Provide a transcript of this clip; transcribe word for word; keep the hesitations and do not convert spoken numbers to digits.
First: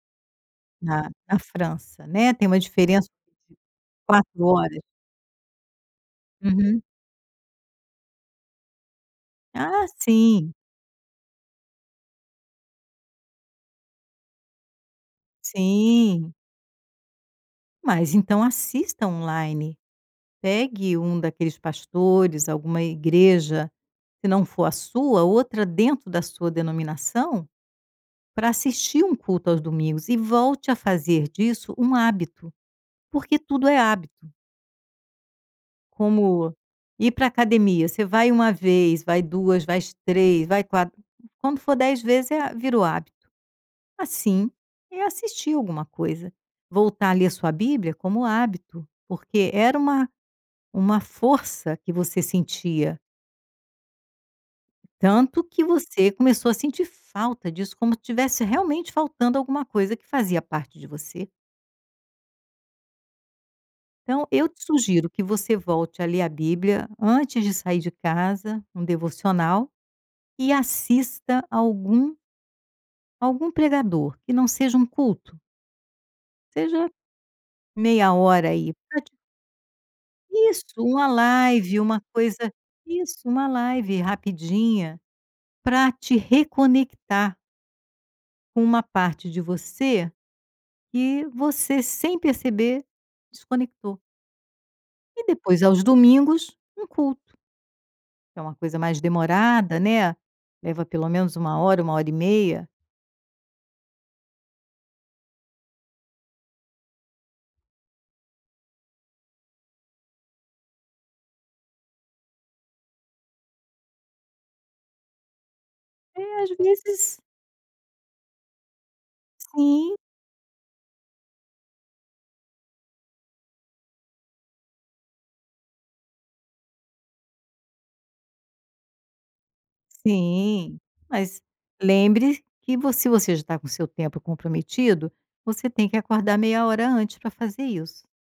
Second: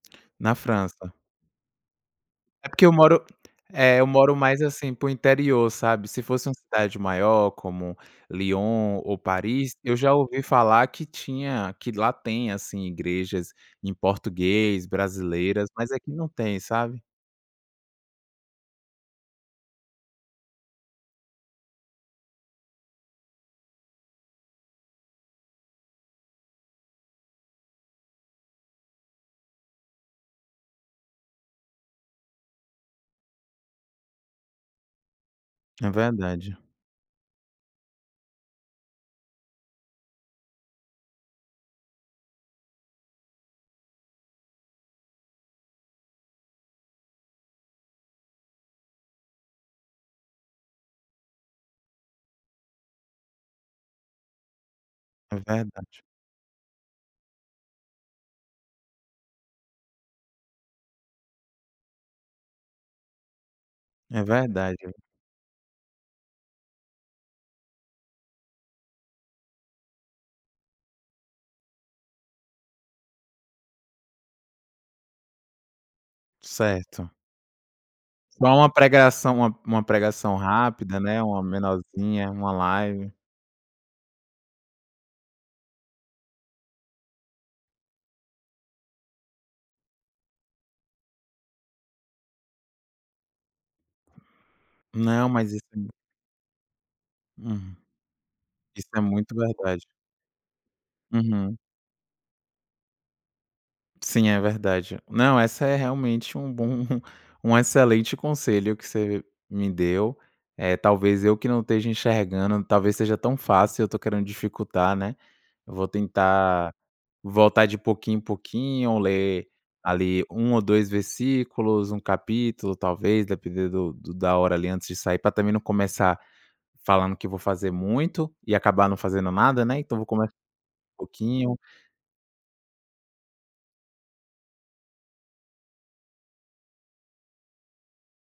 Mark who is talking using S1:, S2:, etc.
S1: Na
S2: Na
S1: França.
S2: na França, né, tem uma
S1: É porque eu
S2: diferença
S1: moro, eh, eu moro
S2: quatro
S1: mais
S2: horas.
S1: assim para o interior, sabe? Se fosse uma
S2: Uhum.
S1: cidade maior como Lyon ou Paris,
S2: Ah
S1: eu já ouvi
S2: sim.
S1: falar que tinha que lá tem, assim, igrejas em português, brasileiras, mas é que não
S2: Sim.
S1: tem, sabe?
S2: Mas então assista online, pegue um daqueles pastores, alguma igreja, se não for a sua, outra dentro da sua denominação, pra assistir um culto aos domingos e volte a fazer disso um hábito, porque tudo é hábito.
S1: É
S2: Como
S1: verdade.
S2: ir para academia, você vai uma vez, vai duas, vais três, vai quatro, quando for dez vezes é a virou hábito, assim é assistir alguma coisa, voltar ali a sua bíblia como hábito, porque era uma uma força que você sentia.
S1: É
S2: Tanto que
S1: verdade.
S2: você começou a sentir falta disso, como se tivesse realmente faltando alguma coisa que fazia parte de você.
S1: É
S2: Então eu te
S1: verdade.
S2: sugiro que você volte a ler a bíblia antes de sair de casa, um devocional, e assista algum algum pregador que não seja um culto seja
S1: Certo.
S2: meia
S1: Só
S2: hora
S1: uma
S2: aí para te
S1: pregação uma uma pregação
S2: isso um
S1: rápida, né, uma
S2: live, uma
S1: menorzinha, uma
S2: coisa
S1: live.
S2: isso uma live rapidinha, para te reconectar com uma parte de você que você sem perceber desconectou e
S1: Não, mas
S2: depois aos
S1: assim.
S2: domingos um culto.
S1: Hum.
S2: Que é uma coisa
S1: Isso
S2: mais
S1: é muito
S2: demorada
S1: verdade.
S2: né, leva pelo menos
S1: Uhum.
S2: uma hora uma hora e meia.
S1: Sim, é verdade. Não, essa é realmente um bom um excelente conselho que você me deu, eh, talvez eu que não esteja enxergando, talvez seja tão fácil e eu estou querendo dificultar, né. Eu vou
S2: É, às
S1: tentar
S2: vezes
S1: voltar de pouquinho em pouquinho, ler
S2: Sim.
S1: ali um ou dois versículos, um capítulo talvez, depender do do da hora ali antes de sair, pra também não começar falando que vou fazer muito e acabar não fazendo nada, né. Então vou começar
S2: Sim,
S1: com um
S2: mas
S1: pouquinho.
S2: lembre que você se você já está com seu tempo comprometido, você tem que acordar meia hora antes para fazer isso.